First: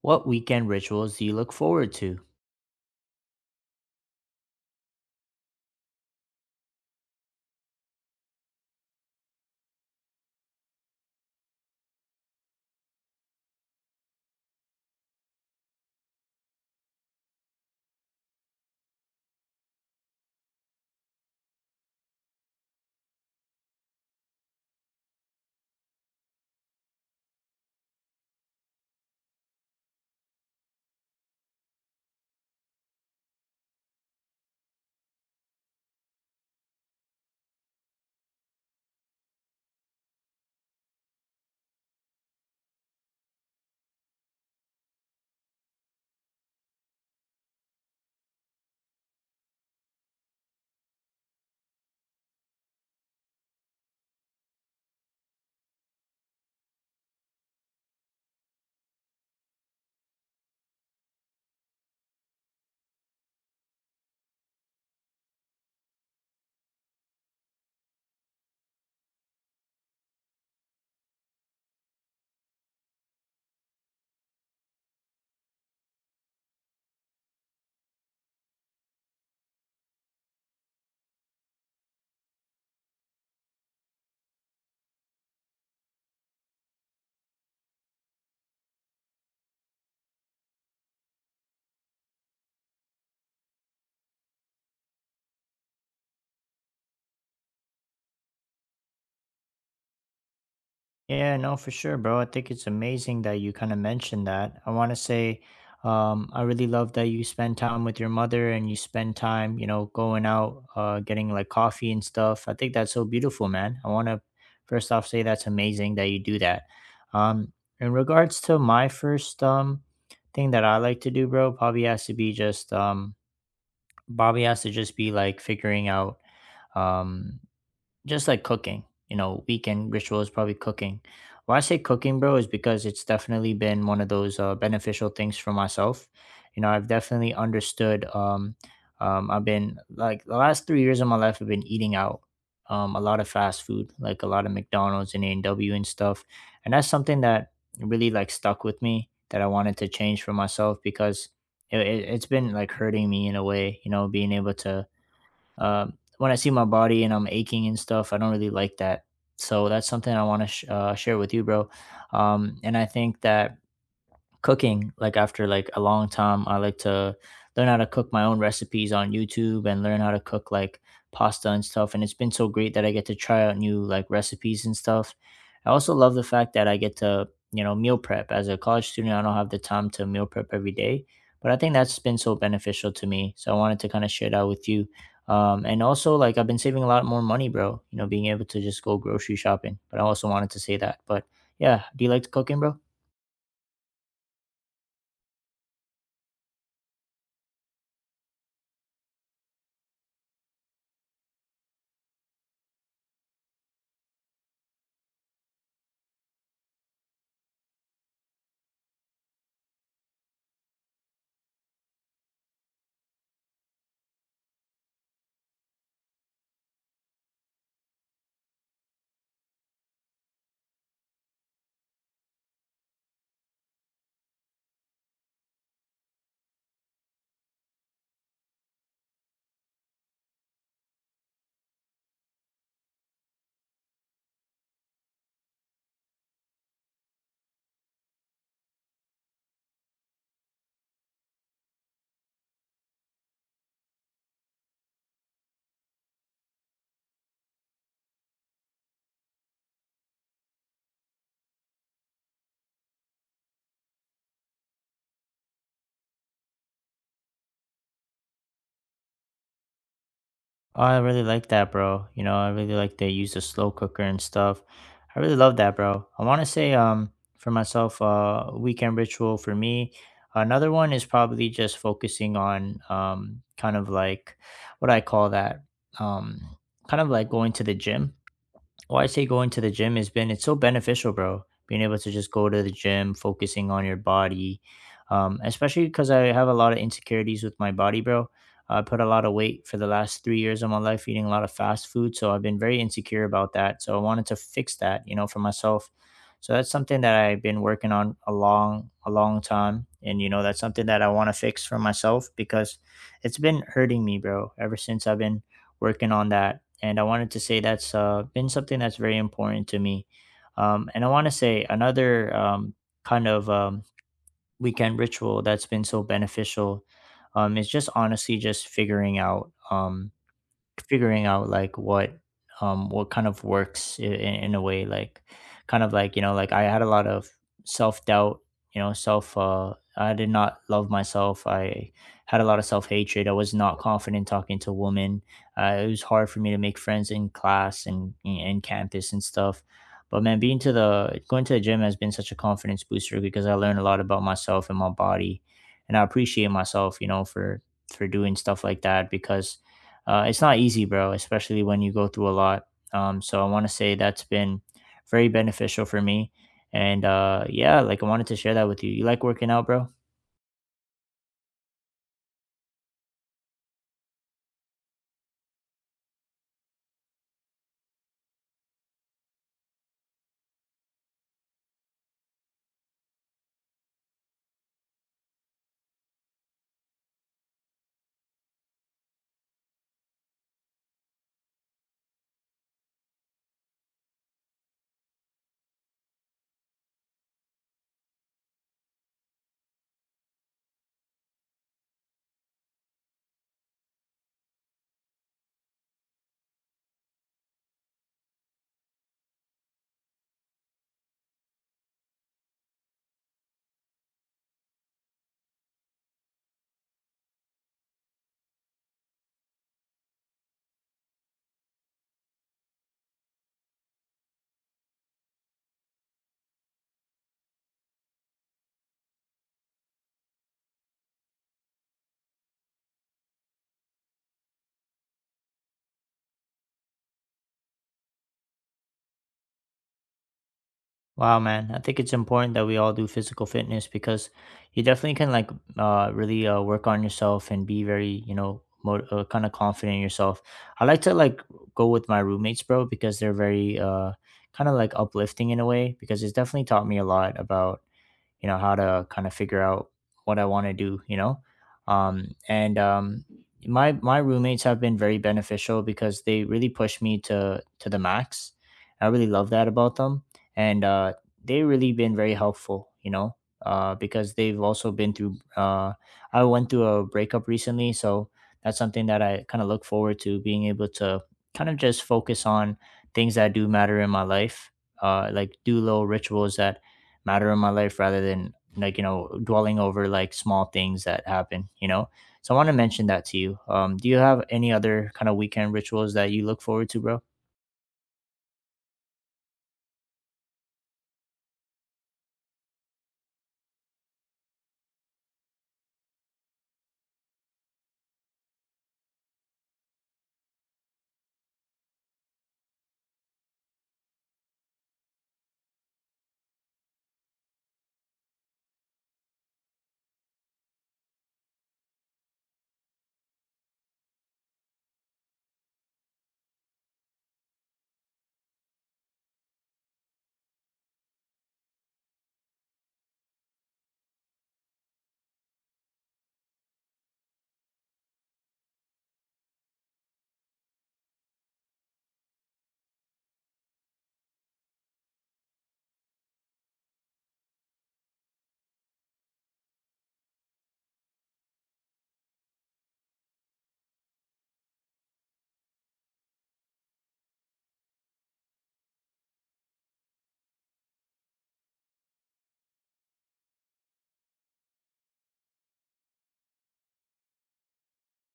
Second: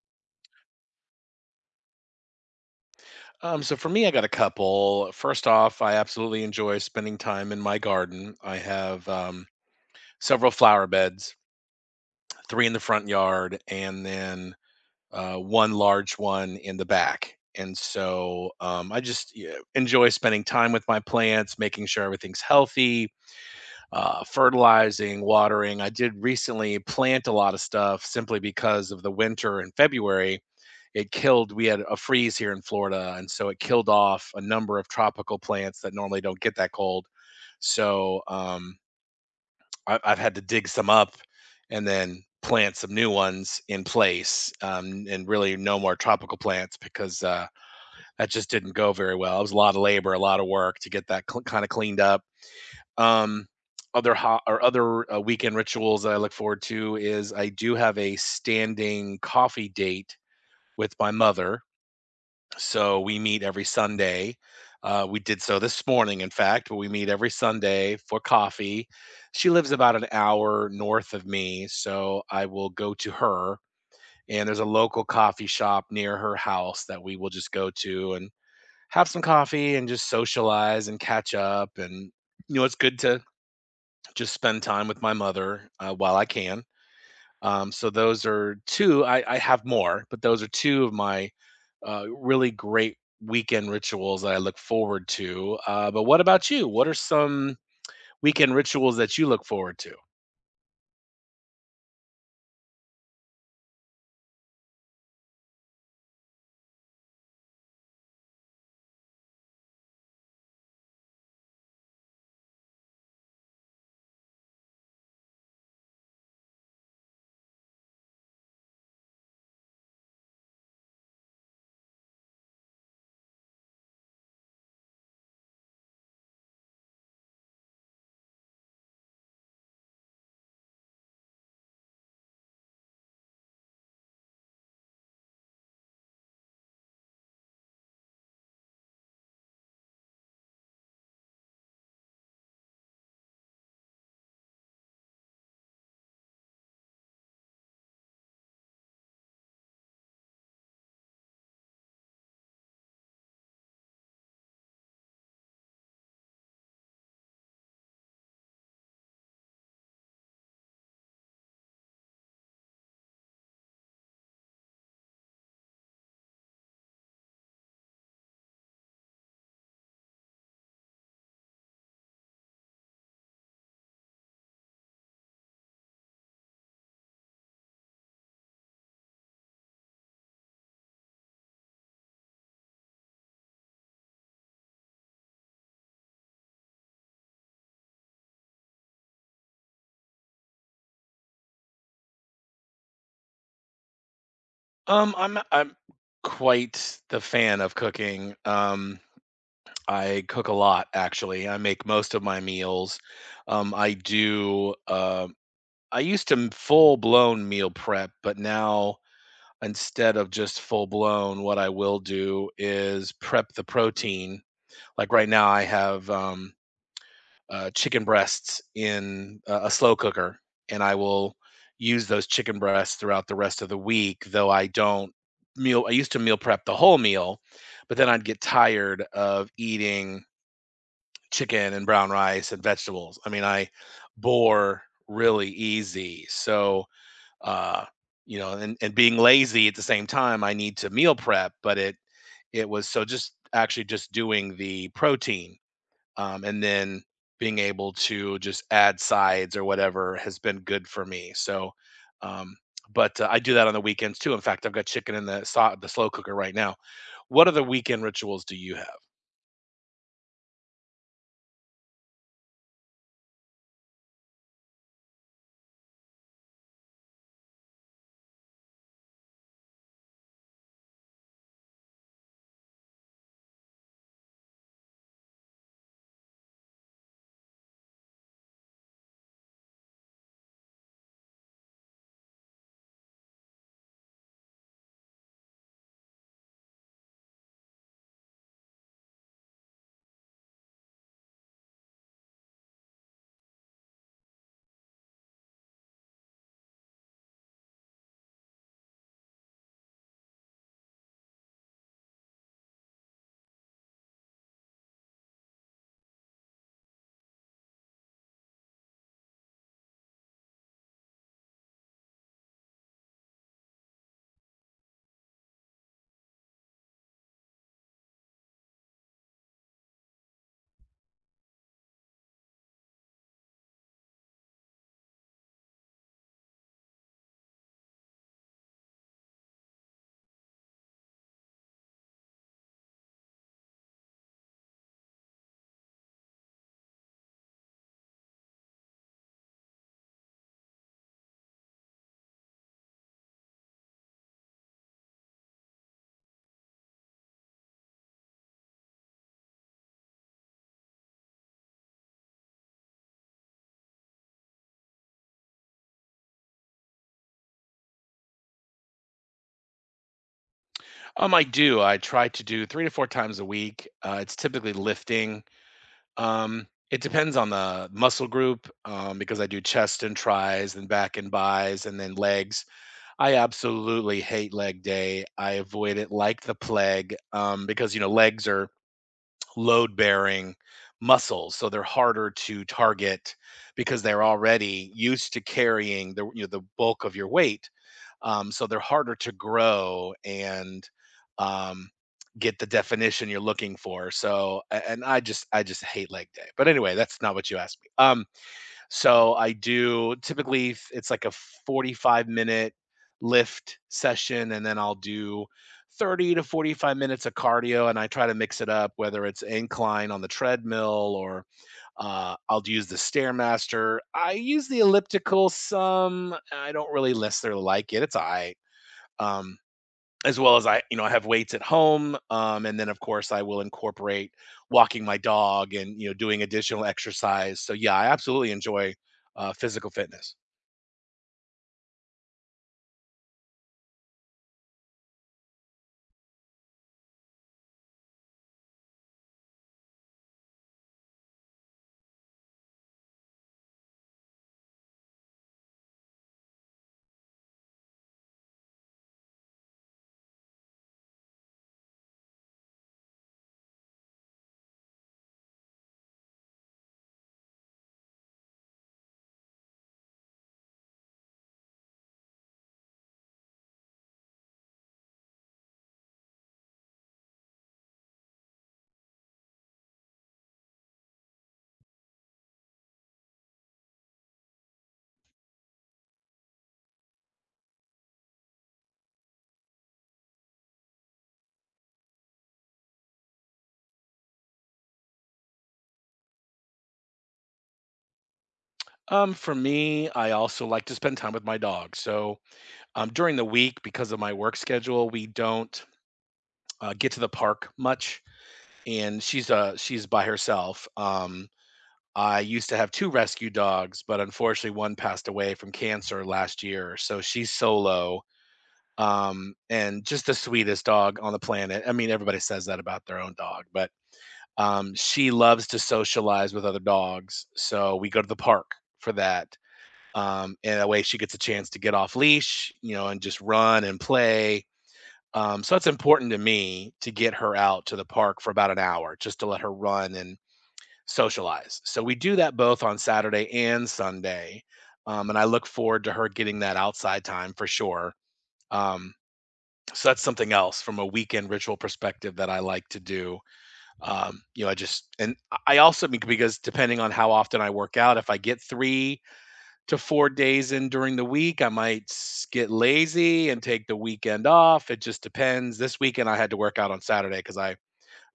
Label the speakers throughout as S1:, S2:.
S1: What weekend rituals do you look forward to?
S2: So for me, I got a couple. First off, I absolutely enjoy spending time in my garden. I have several flower beds, three in the front yard, and then one large one in the back. And so I enjoy spending time with my plants, making sure everything's healthy, fertilizing, watering. I did recently plant a lot of stuff simply because of the winter in February. It killed We had a freeze here in Florida, and so it killed off a number of tropical plants that normally don't get that cold. So I've had to dig some up and then plant some new ones in place, and really no more tropical plants because that just didn't go very well. It was a lot of labor, a lot of work to get that kind of cleaned up. Um, other ho- or other weekend rituals that I look forward to is I do have a standing coffee date with my mother, so we meet every Sunday. We did so this morning, in fact, but we meet every Sunday for coffee. She lives about an hour north of me, so I will go to her. And there's a local coffee shop near her house that we will just go to and have some coffee and just socialize and catch up. And it's good to just spend time with my mother while I can. So those are two. I have more, but those are two of my really great weekend rituals that I look forward to. But what about you? What are some weekend rituals that you look forward to?
S1: Yeah, no, for sure, bro. I think it's amazing that you kind of mentioned that. I want to say, I really love that you spend time with your mother and you spend time, you know, going out, getting like coffee and stuff. I think that's so beautiful, man. I want to first off say that's amazing that you do that. Um, in regards to my first thing that I like to do, bro, probably has to be just Bobby has to just be like figuring out. um just like cooking, you know, weekend ritual is probably cooking. Why I say cooking, bro, is because it's definitely been one of those beneficial things for myself. You know, I've definitely understood. I've been like the last 3 years of my life, I've been eating out a lot of fast food, like a lot of McDonald's and A and W and stuff, and that's something that really like stuck with me that I wanted to change for myself because it's been like hurting me in a way. You know, being able to when I see my body and I'm aching and stuff, I don't really like that. So that's something I want to share with you, bro. And I think that cooking like after like a long time I like to learn how to cook my own recipes on YouTube and learn how to cook like pasta and stuff, and it's been so great that I get to try out new like recipes and stuff. I also love the fact that I get to, you know, meal prep. As a college student, I don't have the time to meal prep every day, but I think that's been so beneficial to me, so I wanted to kind of share that with you. And also like I've been saving a lot more money, bro, you know, being able to just go grocery shopping. But I also wanted to say that. But yeah, do you like cooking, bro?
S2: I'm quite the fan of cooking. I cook a lot actually. I make most of my meals. I do. I used to full blown meal prep, but now instead of just full blown, what I will do is prep the protein. Like right now, I have chicken breasts in a slow cooker, and I will use those chicken breasts throughout the rest of the week. Though I don't meal, I used to meal prep the whole meal, but then I'd get tired of eating chicken and brown rice and vegetables. I mean, I bore really easy. So uh you know, and being lazy at the same time, I need to meal prep, but it was so, just actually just doing the protein, and then being able to just add sides or whatever has been good for me. So um but uh, I do that on the weekends too. In fact, I've got chicken in the the slow cooker right now. What other weekend rituals do you have?
S1: Oh, I really like that, bro. You know, I really like they use the slow cooker and stuff. I really love that, bro. I want to say, for myself, weekend ritual for me. Another one is probably just focusing on, kind of like what I call that, um, kind of like going to the gym. Why I say going to the gym has been, it's so beneficial, bro. Being able to just go to the gym, focusing on your body, especially because I have a lot of insecurities with my body, bro. I put a lot of weight for the last 3 years of my life eating a lot of fast food, so I've been very insecure about that. So I wanted to fix that, you know, for myself. So that's something that I've been working on a long time, and you know, that's something that I want to fix for myself because it's been hurting me, bro, ever since I've been working on that. And I wanted to say that's been something that's very important to me. And I want to say another kind of weekend ritual that's been so beneficial is just honestly just figuring out. Figuring out like what kind of works in a way, like kind of like, you know, like I had a lot of self-doubt, you know, self, I did not love myself. I had a lot of self-hatred. I was not confident talking to women. It was hard for me to make friends in class and in campus and stuff. But man, being to the going to the gym has been such a confidence booster because I learned a lot about myself and my body, and I appreciate myself, you know, for doing stuff like that because it's not easy, bro, especially when you go through a lot. So I want to say that's been very beneficial for me. And yeah, like I wanted to share that with you. You like working out, bro?
S2: I try to do three to four times a week. It's typically lifting. It depends on the muscle group, because I do chest and tries and back and buys and then legs. I absolutely hate leg day. I avoid it like the plague, because, you know, legs are load-bearing muscles, so they're harder to target because they're already used to carrying the, you know, the bulk of your weight, so they're harder to grow and um, get the definition you're looking for. So, a- and I just hate leg day. But anyway, that's not what you asked me. So I do typically it's like a 45-minute lift session, and then I'll do 30 to 45 minutes of cardio, and I try to mix it up, whether it's incline on the treadmill or I'll use the Stairmaster. I use the elliptical some. I don't really necessarily like it. It's all right, um, as well as I, you know, I have weights at home, and then of course I will incorporate walking my dog and you know doing additional exercise. So yeah, I absolutely enjoy physical fitness.
S1: Wow, man. I think it's important that we all do physical fitness because you definitely can like really work on yourself and be very, you know, kind of confident in yourself. I like to like go with my roommates, bro, because they're very kind of like uplifting in a way because it's definitely taught me a lot about, you know, how to kind of figure out what I want to do, you know. And My my roommates have been very beneficial because they really push me to the max. I really love that about them. And they really been very helpful, you know, because they've also been through, I went through a breakup recently, so that's something that I kind of look forward to, being able to kind of just focus on things that do matter in my life, like do little rituals that matter in my life rather than, like, you know, dwelling over like small things that happen, you know. So I want to mention that to you. Do you have any other kind of weekend rituals that you look forward to, bro?
S2: For me, I also like to spend time with my dog. So during the week, because of my work schedule, we don't get to the park much, and she's by herself. I used to have two rescue dogs, but unfortunately, one passed away from cancer last year, so she's solo, and just the sweetest dog on the planet. I mean, everybody says that about their own dog, but she loves to socialize with other dogs. So we go to the park for that. And that way she gets a chance to get off leash, you know, and just run and play. So it's important to me to get her out to the park for about an hour just to let her run and socialize. So we do that both on Saturday and Sunday. And I look forward to her getting that outside time for sure. Um, so that's something else from a weekend ritual perspective that I like to do. You know, I just and I also because depending on how often I work out, if I get 3 to 4 days in during the week, I might get lazy and take the weekend off. It just depends. This weekend I had to work out on Saturday because I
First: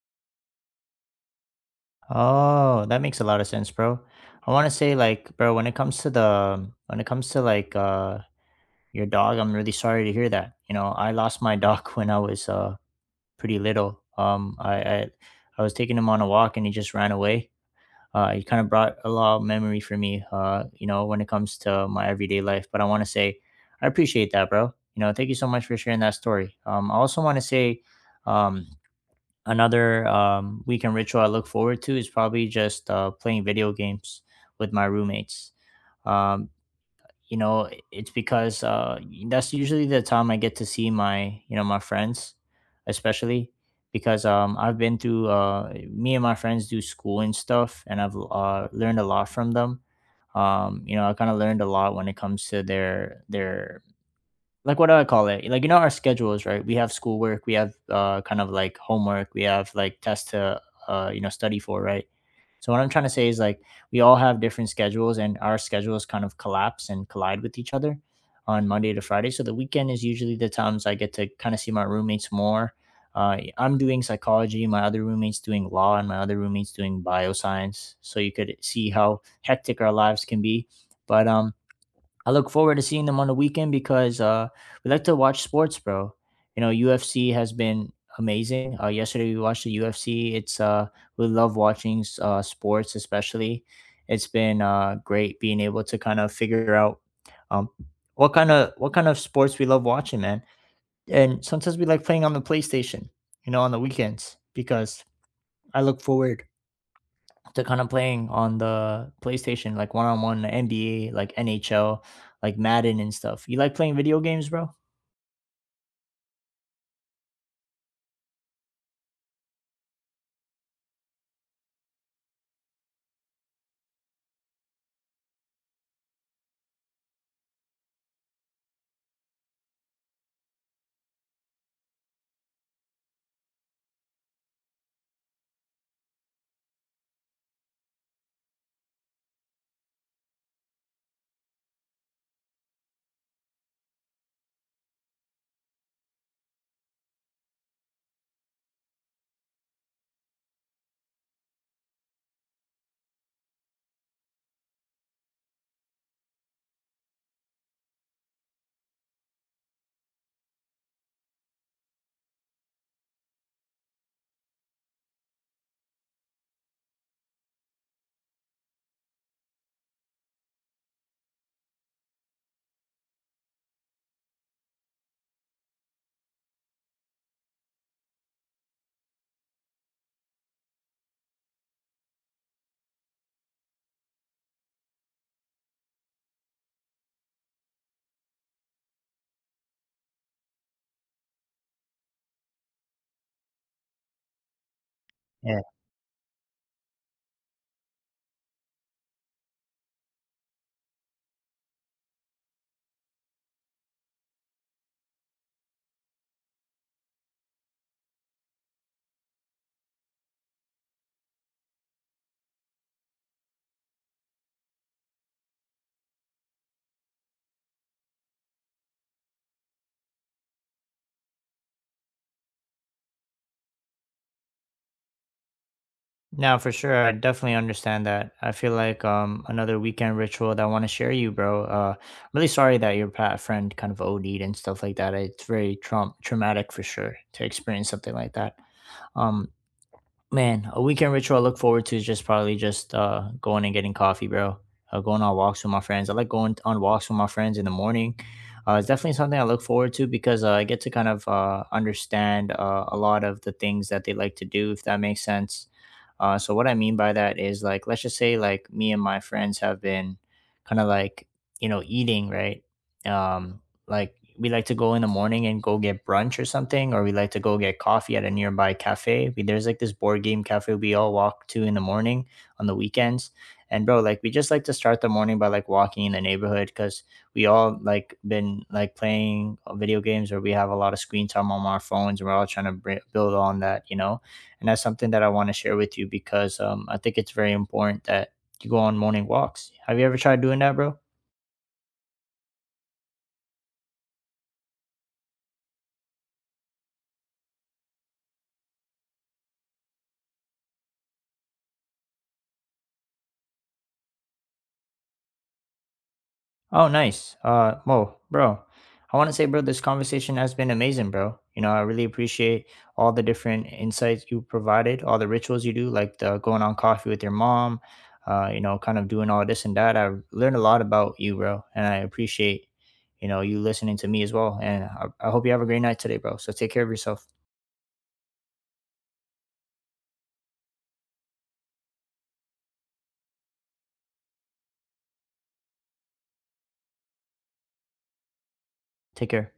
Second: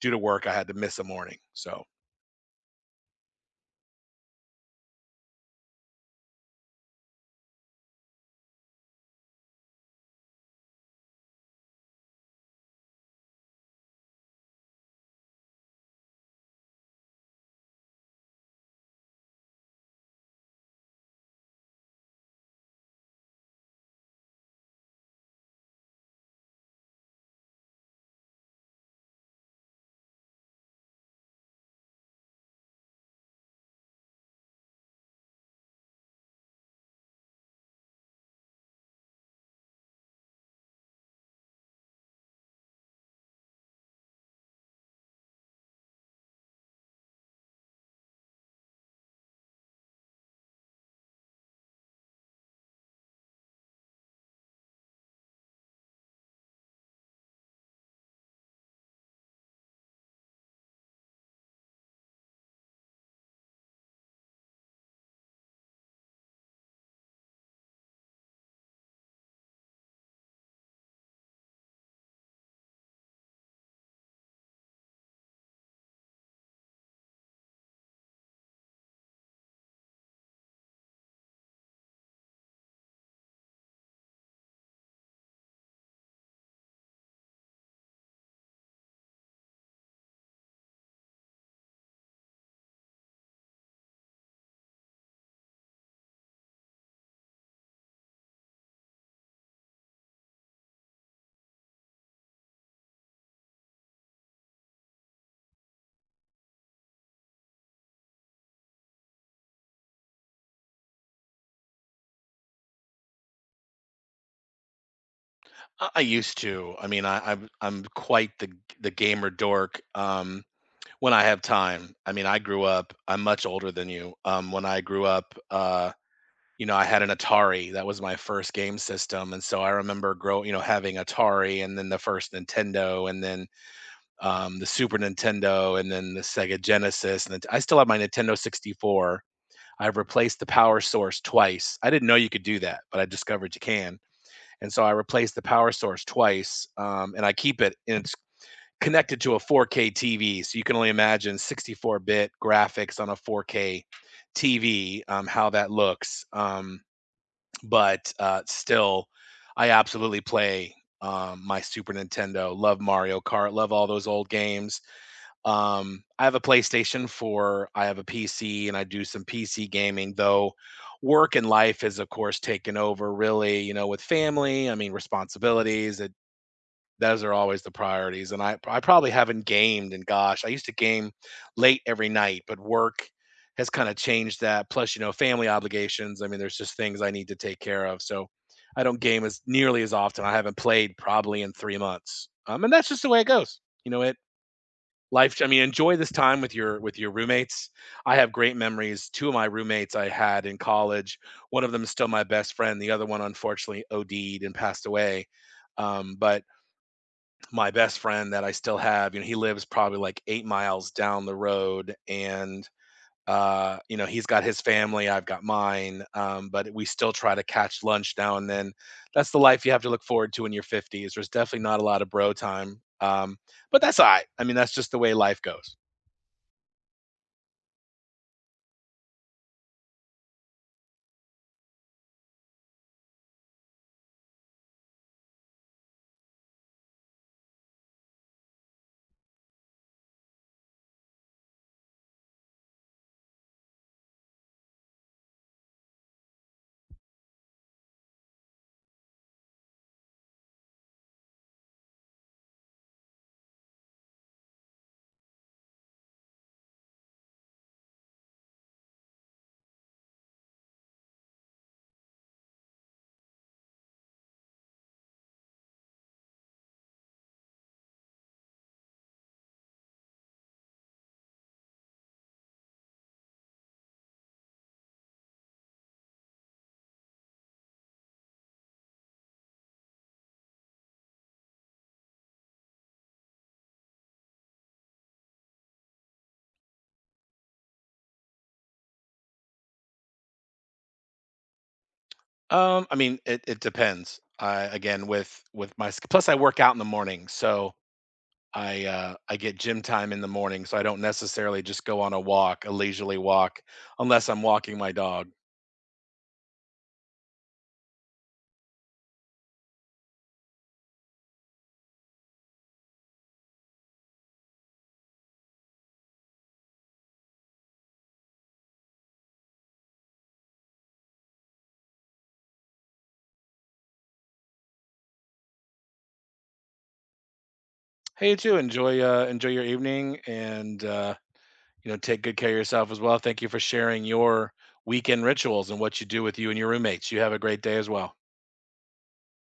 S2: due to work I had to miss a morning. So
S1: Oh, that makes a lot of sense, bro. I want to say like, bro, when it comes to like your dog, I'm really sorry to hear that. You know, I lost my dog when I was pretty little. I was taking him on a walk and he just ran away. It kind of brought a lot of memory for me, you know, when it comes to my everyday life. But I want to say I appreciate that, bro. You know, thank you so much for sharing that story. I also want to say um, another weekend ritual I look forward to is probably just playing video games with my roommates. Um, you know, it's because that's usually the time I get to see my, you know, my friends, especially because I've been through, me and my friends do school and stuff, and I've learned a lot from them. You know, I kind of learned a lot when it comes to their like what do I call it, like, you know, our schedules, right? We have schoolwork, we have kind of like homework, we have like tests to you know, study for, right? So what I'm trying to say is like, we all have different schedules and our schedules kind of collapse and collide with each other on Monday to Friday. So the weekend is usually the times I get to kind of see my roommates more. I'm doing psychology, my other roommate's doing law, and my other roommate's doing bioscience. So you could see how hectic our lives can be. But I look forward to seeing them on the weekend because we like to watch sports, bro. You know, UFC has been amazing. Yesterday we watched the UFC. It's we love watching sports, especially. It's been great being able to kind of figure out um, what kind of sports we love watching, man. And sometimes we like playing on the PlayStation, you know, on the weekends because I look forward to kind of playing on the PlayStation, like one on one NBA, like NHL, like Madden and stuff. You like playing video games, bro?
S2: I used to. I mean, I'm quite the gamer dork. When I have time. I mean, I grew up. I'm much older than you. When I grew up, you know, I had an Atari. That was my first game system, and so I remember grow you know, having Atari and then the first Nintendo and then, the Super Nintendo and then the Sega Genesis, and then I still have my Nintendo 64. I've replaced the power source twice. I didn't know you could do that, but I discovered you can, and so I replaced the power source twice, and I keep it, and it's connected to a 4K TV, so you can only imagine 64 bit graphics on a 4K TV, how that looks, but still, I absolutely play my Super Nintendo. Love Mario Kart. Love all those old games. I have a PlayStation 4. I have a PC, and I do some PC gaming. Though work and life is, of course, taken over. Really, you know, with family. I mean, responsibilities. It Those are always the priorities. And I probably haven't gamed, and gosh, I used to game late every night, but work has kind of changed that. Plus, you know, family obligations. I mean, there's just things I need to take care of. So I don't game as nearly as often. I haven't played probably in 3 months. And that's just the way it goes. You know, it life. I
S1: Yeah.
S2: mean, enjoy this time with your roommates. I have great memories. Two of my roommates I had in college. One of them is still my best friend. The other one, unfortunately, OD'd and passed away. But my best friend that I still have, you know, he lives probably like 8 miles down the road, and you know, he's got his family, I've got mine, but we still try to catch lunch now and then. That's the life you have to look forward to in your 50s. There's definitely not a lot of bro time. But that's all right. I mean, that's just the way life goes.
S1: No, for sure. I definitely understand that. I feel like another weekend ritual that I want to share you, bro. I'm really sorry that your pat friend kind of OD'd and stuff like that. It's very traumatic for sure to experience something like that. Um, Man, a weekend ritual I look forward to is just probably just going and getting coffee, bro. Going on walks with my friends. I like going on walks with my friends in the morning. It's definitely something I look forward to because I get to kind of understand a lot of the things that they like to do, if that makes sense. So what I mean by that is like, let's just say like me and my friends have been kind of like, you know, eating right, um, like we like to go in the morning and go get brunch or something, or we like to go get coffee at a nearby cafe. We, there's like this board game cafe we all walk to in the morning on the weekends. And bro, like, we just like to start the morning by like walking in the neighborhood because we all like been like playing video games or we have a lot of screen time on our phones and we're all trying to build on that, you know. And that's something that I want to share with you because I think it's very important that you go on morning walks. Have you ever tried doing that, bro?
S2: I mean, it depends. Again, with my plus, I work out in the morning, so I get gym time in the morning, so I don't necessarily just go on a walk, a leisurely walk, unless I'm walking my dog.
S1: Oh, nice. Well, bro, I want to say, bro, this conversation has been amazing, bro. You know, I really appreciate all the different insights you provided, all the rituals you do, like the going on coffee with your mom, you know, kind of doing all this and that. I learned a lot about you, bro, and I appreciate, you know, you listening to me as well. And I hope you have a great night today, bro. So take care of yourself.
S2: Hey, you too. Enjoy enjoy your evening, and you know, take good care of yourself as well. Thank you for sharing your weekend rituals and what you do with you and your roommates. You have a great day as well.
S1: Take care.